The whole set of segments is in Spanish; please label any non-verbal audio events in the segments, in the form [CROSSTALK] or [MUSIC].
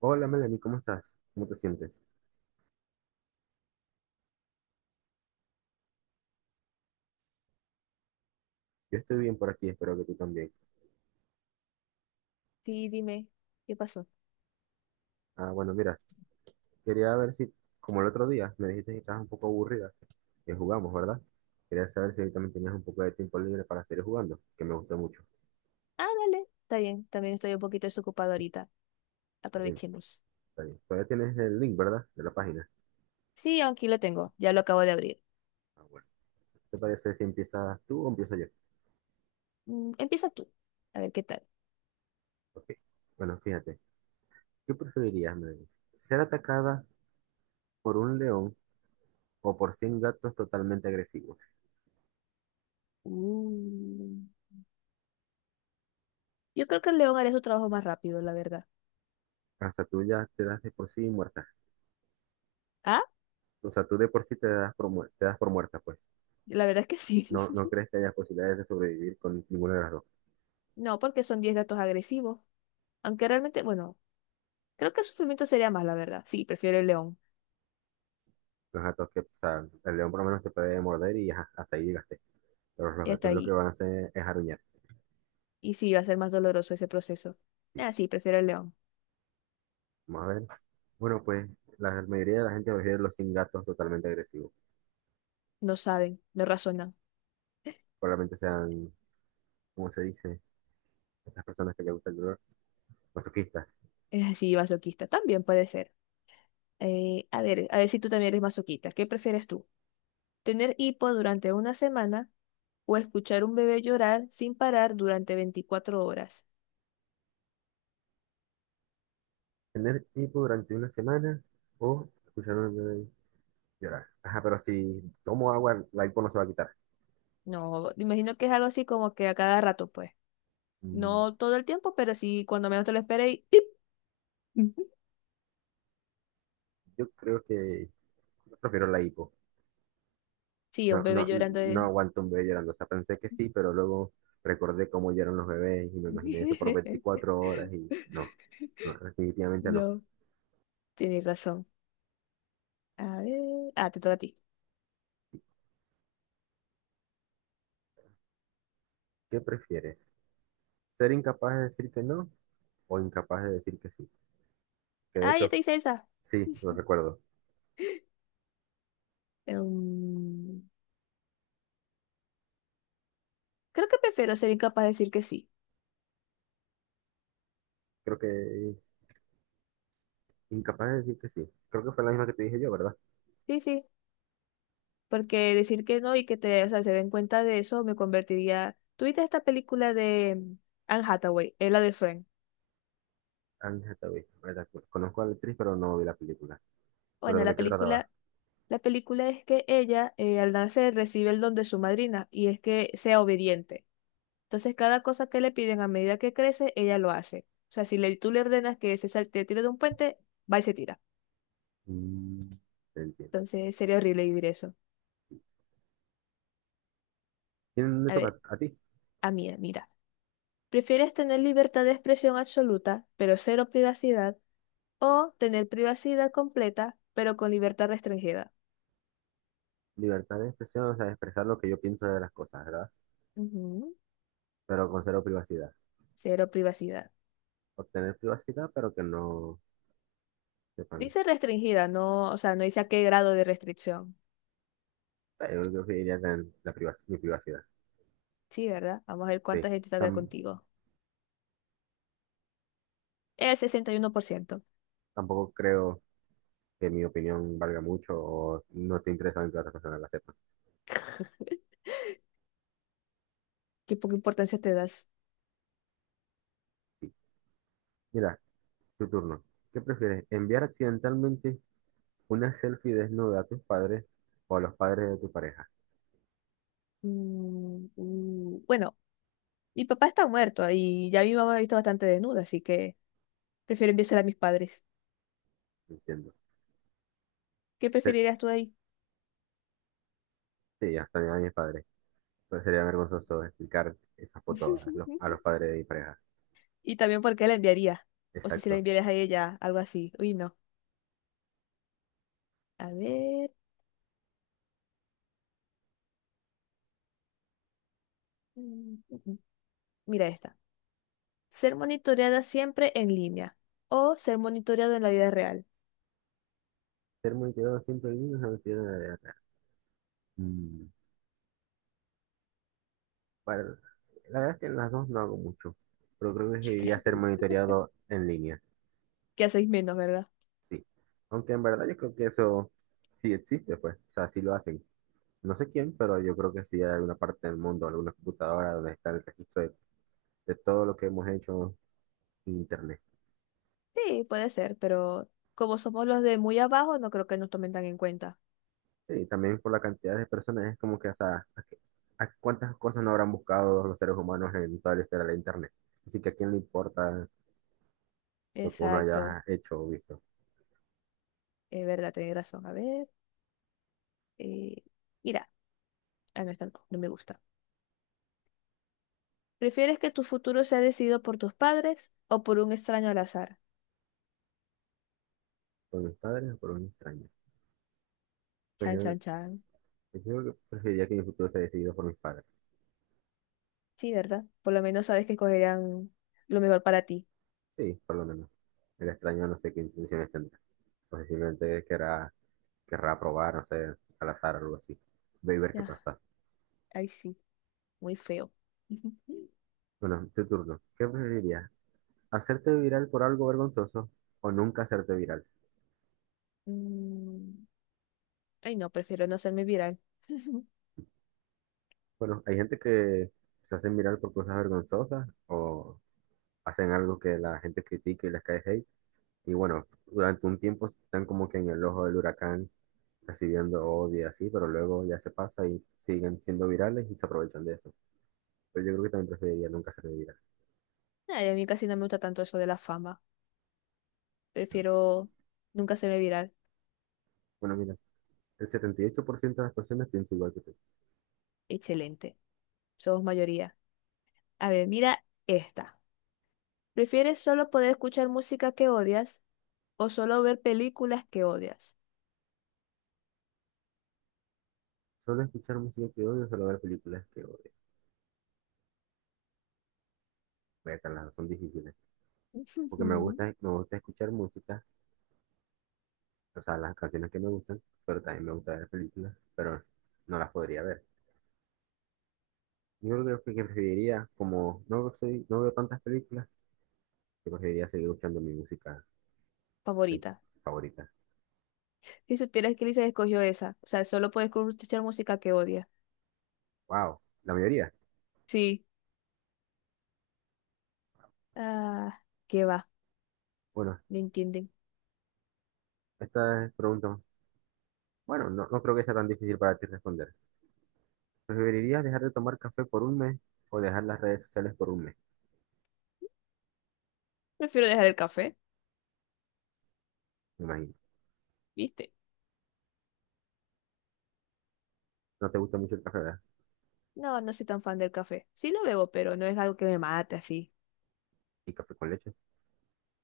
Hola Melanie, ¿cómo estás? ¿Cómo te sientes? Yo estoy bien por aquí, espero que tú también. Sí, dime, ¿qué pasó? Bueno, mira, quería ver si, como el otro día, me dijiste que estabas un poco aburrida, que jugamos, ¿verdad? Quería saber si hoy también tenías un poco de tiempo libre para seguir jugando, que me gustó mucho. Ah, dale, está bien, también estoy un poquito desocupado ahorita. Está bien, Aprovechemos. está bien. Todavía tienes el link, ¿verdad? De la página. Sí, aquí lo tengo, ya lo acabo de abrir. Bueno. ¿Te parece si empiezas tú o empiezo yo? Empieza tú, a ver qué tal. Ok. Bueno, fíjate, ¿qué preferirías, Melanie? ¿Ser atacada por un león o por 100 gatos totalmente agresivos? Uh, Yo creo que el león haría su trabajo más rápido, la verdad. Hasta tú ya te das de por sí muerta. Ah, O sea, tú de por sí te das por, te das por muerta, pues. la verdad es que sí. No, no [LAUGHS] crees que haya posibilidades de sobrevivir con ninguna de las dos. No, porque son 10 gatos agresivos. Aunque realmente, bueno, creo que el sufrimiento sería más, la verdad. Sí, prefiero el león. Los gatos que, o sea, el león por lo menos te puede morder y ajá, hasta ahí llegaste. Pero los Ya está gatos lo que ahí. van a hacer es aruñar. Y sí, va a ser más doloroso ese proceso. Sí. Ah, sí, prefiero el león. Vamos a ver. Bueno, pues la mayoría de la gente prefiere los sin gatos totalmente agresivos. No saben, no razonan. [LAUGHS] Probablemente sean, ¿cómo se dice? Estas personas que les gusta el dolor, masoquistas. Es así, masoquista. También puede ser. A ver, a ver si tú también eres masoquista. ¿Qué prefieres tú? ¿Tener hipo durante una semana o escuchar un bebé llorar sin parar durante 24 horas? Tener hipo durante una semana o escuchar un bebé llorar. Ajá, pero si tomo agua, la hipo no se va a quitar. No, imagino que es algo así como que a cada rato, pues. Mm, No todo el tiempo, pero sí cuando menos te lo esperes. Y ¡pip! Ujú. Yo creo que prefiero la hipo. Sí, un No, bebé no, llorando no es. aguanto un bebé llorando. O sea, pensé que sí, pero luego recordé cómo lloran los bebés y me imaginé eso por 24 [LAUGHS] horas y no, no, definitivamente no. No, tienes razón. A ver. Ah, te toca a ti. ¿Qué prefieres? ¿Ser incapaz de decir que no o incapaz de decir que sí? Que de Ah, ya hecho, te hice esa. sí, lo recuerdo. Em, creo que prefiero ser incapaz de decir que sí. Creo que incapaz de decir que sí. Creo que fue la misma que te dije yo, ¿verdad? Sí, sí. Porque decir que no y que o sea, se den cuenta de eso me convertiría. ¿Tuviste esta película de Anne Hathaway, la de Friend? Anne Hathaway, ¿verdad? Conozco a la actriz, pero no vi la película. Bueno, ¿Pero la de qué trataba? película, la película es que ella al nacer recibe el don de su madrina y es que sea obediente. Entonces cada cosa que le piden a medida que crece, ella lo hace. O sea, si le, tú le ordenas que se salte, tire de un puente, va y se tira. Mm, te entiendo. Entonces sería horrible vivir eso. ¿Quién le A ver, toca a ti? a mí, mira. ¿Prefieres tener libertad de expresión absoluta, pero cero privacidad? O tener privacidad completa, pero con libertad restringida. Libertad de expresión, o sea, expresar lo que yo pienso de las cosas, ¿verdad? Ujú, Pero con cero privacidad. cero privacidad. Obtener privacidad, pero que no sepan. Dice restringida, no, o sea, no dice a qué grado de restricción. Yo creo que iría con la mi privacidad. Sí, ¿verdad? Vamos a ver Sí. cuánta gente está de Tam- contigo. El 61%. Tampoco creo que mi opinión valga mucho o no esté interesado en que otras personas la sepan. Qué poca importancia te das. Sí. Mira, tu turno. ¿Qué prefieres? ¿Enviar accidentalmente una selfie desnuda a tus padres o a los padres de tu pareja? Bueno, mi papá está muerto y ya mi mamá me ha visto bastante desnuda, así que prefiero enviársela a mis padres. Entiendo. ¿Qué Se- preferirías tú ahí? Sí, hasta a mis padres. Pero sería vergonzoso explicar esa foto a [LAUGHS] los padres de mi pareja. Y también por qué la enviaría. O si se la Exacto. enviarías a ella, algo así. Uy, no. A ver. Mira esta. Ser monitoreada siempre en línea o ser monitoreado en la vida real. Ser multidón siempre el mismo es multidón de la vida real. Mm, Para- la verdad es que en las dos no hago mucho, pero creo que debería ser [LAUGHS] monitoreado en línea, Que hacéis menos, ¿verdad? sí. Aunque en verdad yo creo que eso sí existe, pues, o sea, sí lo hacen. No sé quién, pero yo creo que sí hay alguna parte del mundo, alguna computadora donde está el registro de todo lo que hemos hecho en Internet. Sí, puede ser, pero como somos los de muy abajo, no creo que nos tomen tan en cuenta. Sí, también por la cantidad de personas, es como que, o sea, ¿a, a cuántas cosas no habrán buscado los seres humanos en toda la historia de Internet? Así que a quién le importa lo que uno Exacto. haya hecho o visto Es verdad, tenéis razón. A ver. eh, Mira, ah, no, esta no, no me gusta. ¿Prefieres que tu futuro sea decidido por tus padres o por un extraño al azar? por mis padres o por un extraño. Pues Chan, yo, chan, chan. pues yo preferiría que mi futuro sea decidido por mis padres. Sí, ¿verdad? Por lo menos sabes que escogerán lo mejor para ti. Sí, por lo menos. El extraño no sé qué intenciones tendrá. O sea, simplemente querrá, querrá probar, no sé, al azar o algo así. Ve y ver qué Ya, pasa. ahí sí, muy feo. [LAUGHS] Bueno, tu turno. ¿Qué preferirías? ¿Hacerte viral por algo vergonzoso o nunca hacerte viral? Mm, Ay, no, prefiero no hacerme viral. [LAUGHS] Bueno, hay gente que se hacen viral por cosas vergonzosas o hacen algo que la gente critique y les cae hate. Y bueno, durante un tiempo están como que en el ojo del huracán recibiendo odio y así, pero luego ya se pasa y siguen siendo virales y se aprovechan de eso. Pero yo creo que también preferiría nunca ser viral. Ay, a mí casi no me gusta tanto eso de la fama. Prefiero nunca hacerme viral. Bueno, mira, el 78% de las personas piensa igual que tú. Excelente. Somos mayoría. A ver, mira esta. ¿Prefieres solo poder escuchar música que odias o solo ver películas que odias? Solo escuchar música que odio, solo ver películas que odio. Vete, las dos son difíciles. Porque [LAUGHS] me gusta escuchar música, o sea, las canciones que me gustan, pero también me gusta ver películas, pero no las podría ver. Yo creo que preferiría, como no soy, no veo tantas películas, que preferiría seguir escuchando mi música eh, Favorita. favorita. Si supieras que Lisa escogió esa. O sea, solo puedes escuchar música que odia. Wow, la mayoría. Sí. Ah, qué va. Bueno, No entienden. esta es pregunta. Bueno, no, no creo que sea tan difícil para ti responder. ¿Preferirías dejar de tomar café por un mes o dejar las redes sociales por un mes? Prefiero dejar el café, Me imagino. ¿viste? No te gusta mucho el café, ¿verdad? No, no soy tan fan del café. Sí lo bebo, pero no es algo que me mate así. Y café con leche.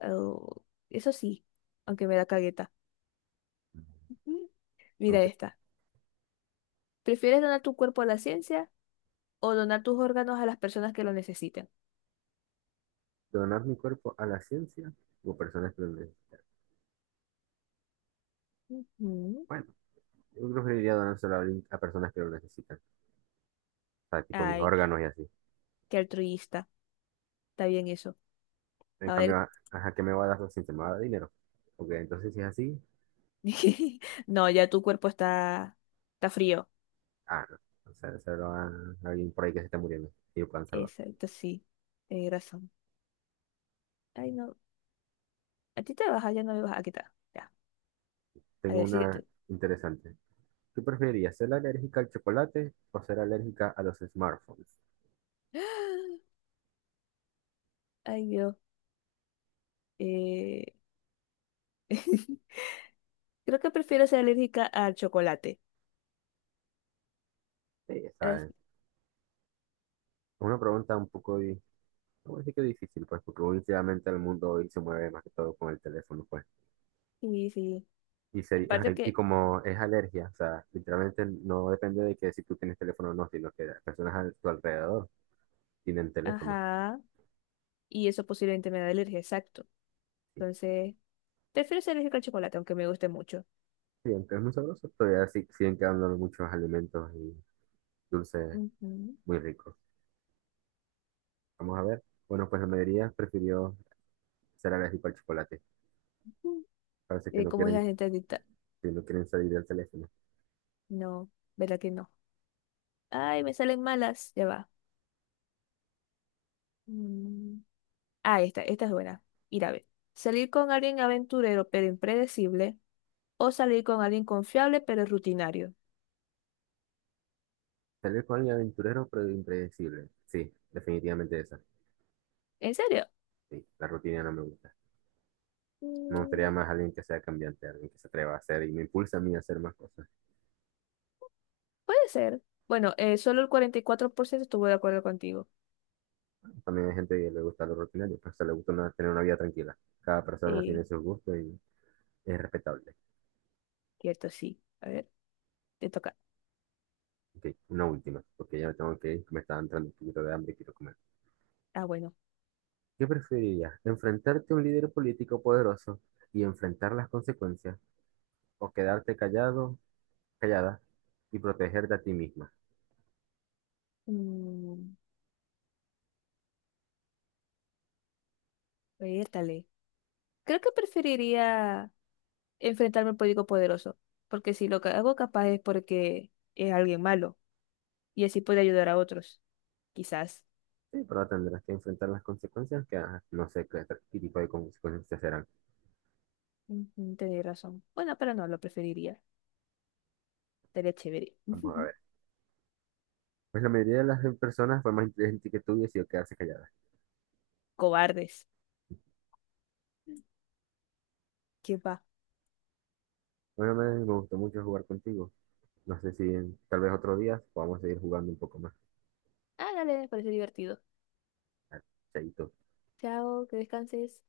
Oh, eso sí, aunque me da cagueta. Ujú. Mira Aunque esta. ¿Prefieres donar tu cuerpo a la ciencia o donar tus órganos a las personas que lo necesiten? donar mi cuerpo a la ciencia o personas que lo necesitan. Ujú. Bueno, yo preferiría donárselo a, a personas que lo necesitan. O sea, tipo mis Ay, órganos y así. qué altruista. Está bien eso. En A cambio, ver. ¿a qué me va a dar la ciencia? ¿Me va a dar dinero? Porque entonces si es así, [LAUGHS] No, ya tu cuerpo está frío. ah, no. O sea, se lo a alguien por ahí que se está muriendo y lo puedan salvar. Exacto, sí. Tienes razón. Ay, no. A ti te baja, ya no me baja. Aquí está. Ya. A Tengo ver, una síguete. interesante. ¿Qué preferirías, ser alérgica al chocolate o ser alérgica a los smartphones? [GASPS] Ay, Dios. Eh, [LAUGHS] Creo que prefiero ser alérgica al chocolate. Sí, esa Es- es una pregunta un poco, no voy a decir que difícil, pues, porque últimamente el mundo hoy se mueve más que todo con el teléfono, pues. Sí, sí. Y, sería, Aparte ajá, y que, como es alergia, o sea, literalmente no depende de que si tú tienes teléfono o no, sino que las personas a tu alrededor tienen teléfono. ajá, y eso posiblemente me da alergia, exacto. Sí, Entonces, prefiero ser alérgica al chocolate, aunque me guste mucho. sí, aunque es muy sabroso, todavía siguen quedando muchos alimentos y dulces Ujú. muy ricos. Vamos a ver. Bueno, pues la mayoría prefirió ser alérgico al chocolate. Parece que no ¿Cómo es la quieren gente adicta? si no quieren salir del teléfono. No, ¿verdad que no? Ay, me salen malas, ya va. Mm. Ah, esta es buena. Ir a ver. Salir con alguien aventurero pero impredecible o salir con alguien confiable pero rutinario. Salir con alguien aventurero, pero impredecible. Sí, definitivamente esa. ¿En serio? Sí, la rutina no me gusta. Me gustaría Mm, más alguien que sea cambiante, alguien que se atreva a hacer y me impulsa a mí a hacer más cosas. puede ser. Bueno, solo el 44% estuvo de acuerdo contigo. También hay gente que le gusta lo rutinario, pero se le gusta tener una vida tranquila. Cada persona Eh, tiene sus gustos y es respetable. cierto, sí. A ver, te toca. Ok, una última, porque ya me tengo que ir, que me está entrando un poquito de hambre y quiero comer. Ah, bueno. ¿Qué preferirías? ¿Enfrentarte a un líder político poderoso y enfrentar las consecuencias o quedarte callado, callada y protegerte a ti misma? Mm, Vértale. Creo que preferiría enfrentarme al político poderoso, porque si lo que hago capaz es porque es alguien malo y así puede ayudar a otros, quizás. Sí, pero tendrás que enfrentar las consecuencias que ah, no sé qué, qué tipo de consecuencias serán. Ujú, tenéis razón. Bueno, pero no, lo preferiría. Sería chévere. Vamos a [LAUGHS] ver. Pues la mayoría de las personas fue más inteligente que tú y decidió quedarse callada. Cobardes. ¿Qué va? Bueno, Melanie, me gustó mucho jugar contigo. No sé si tal vez otro día podamos seguir jugando un poco más. Ah, dale, me parece divertido. Chaito. Chao, que descanses.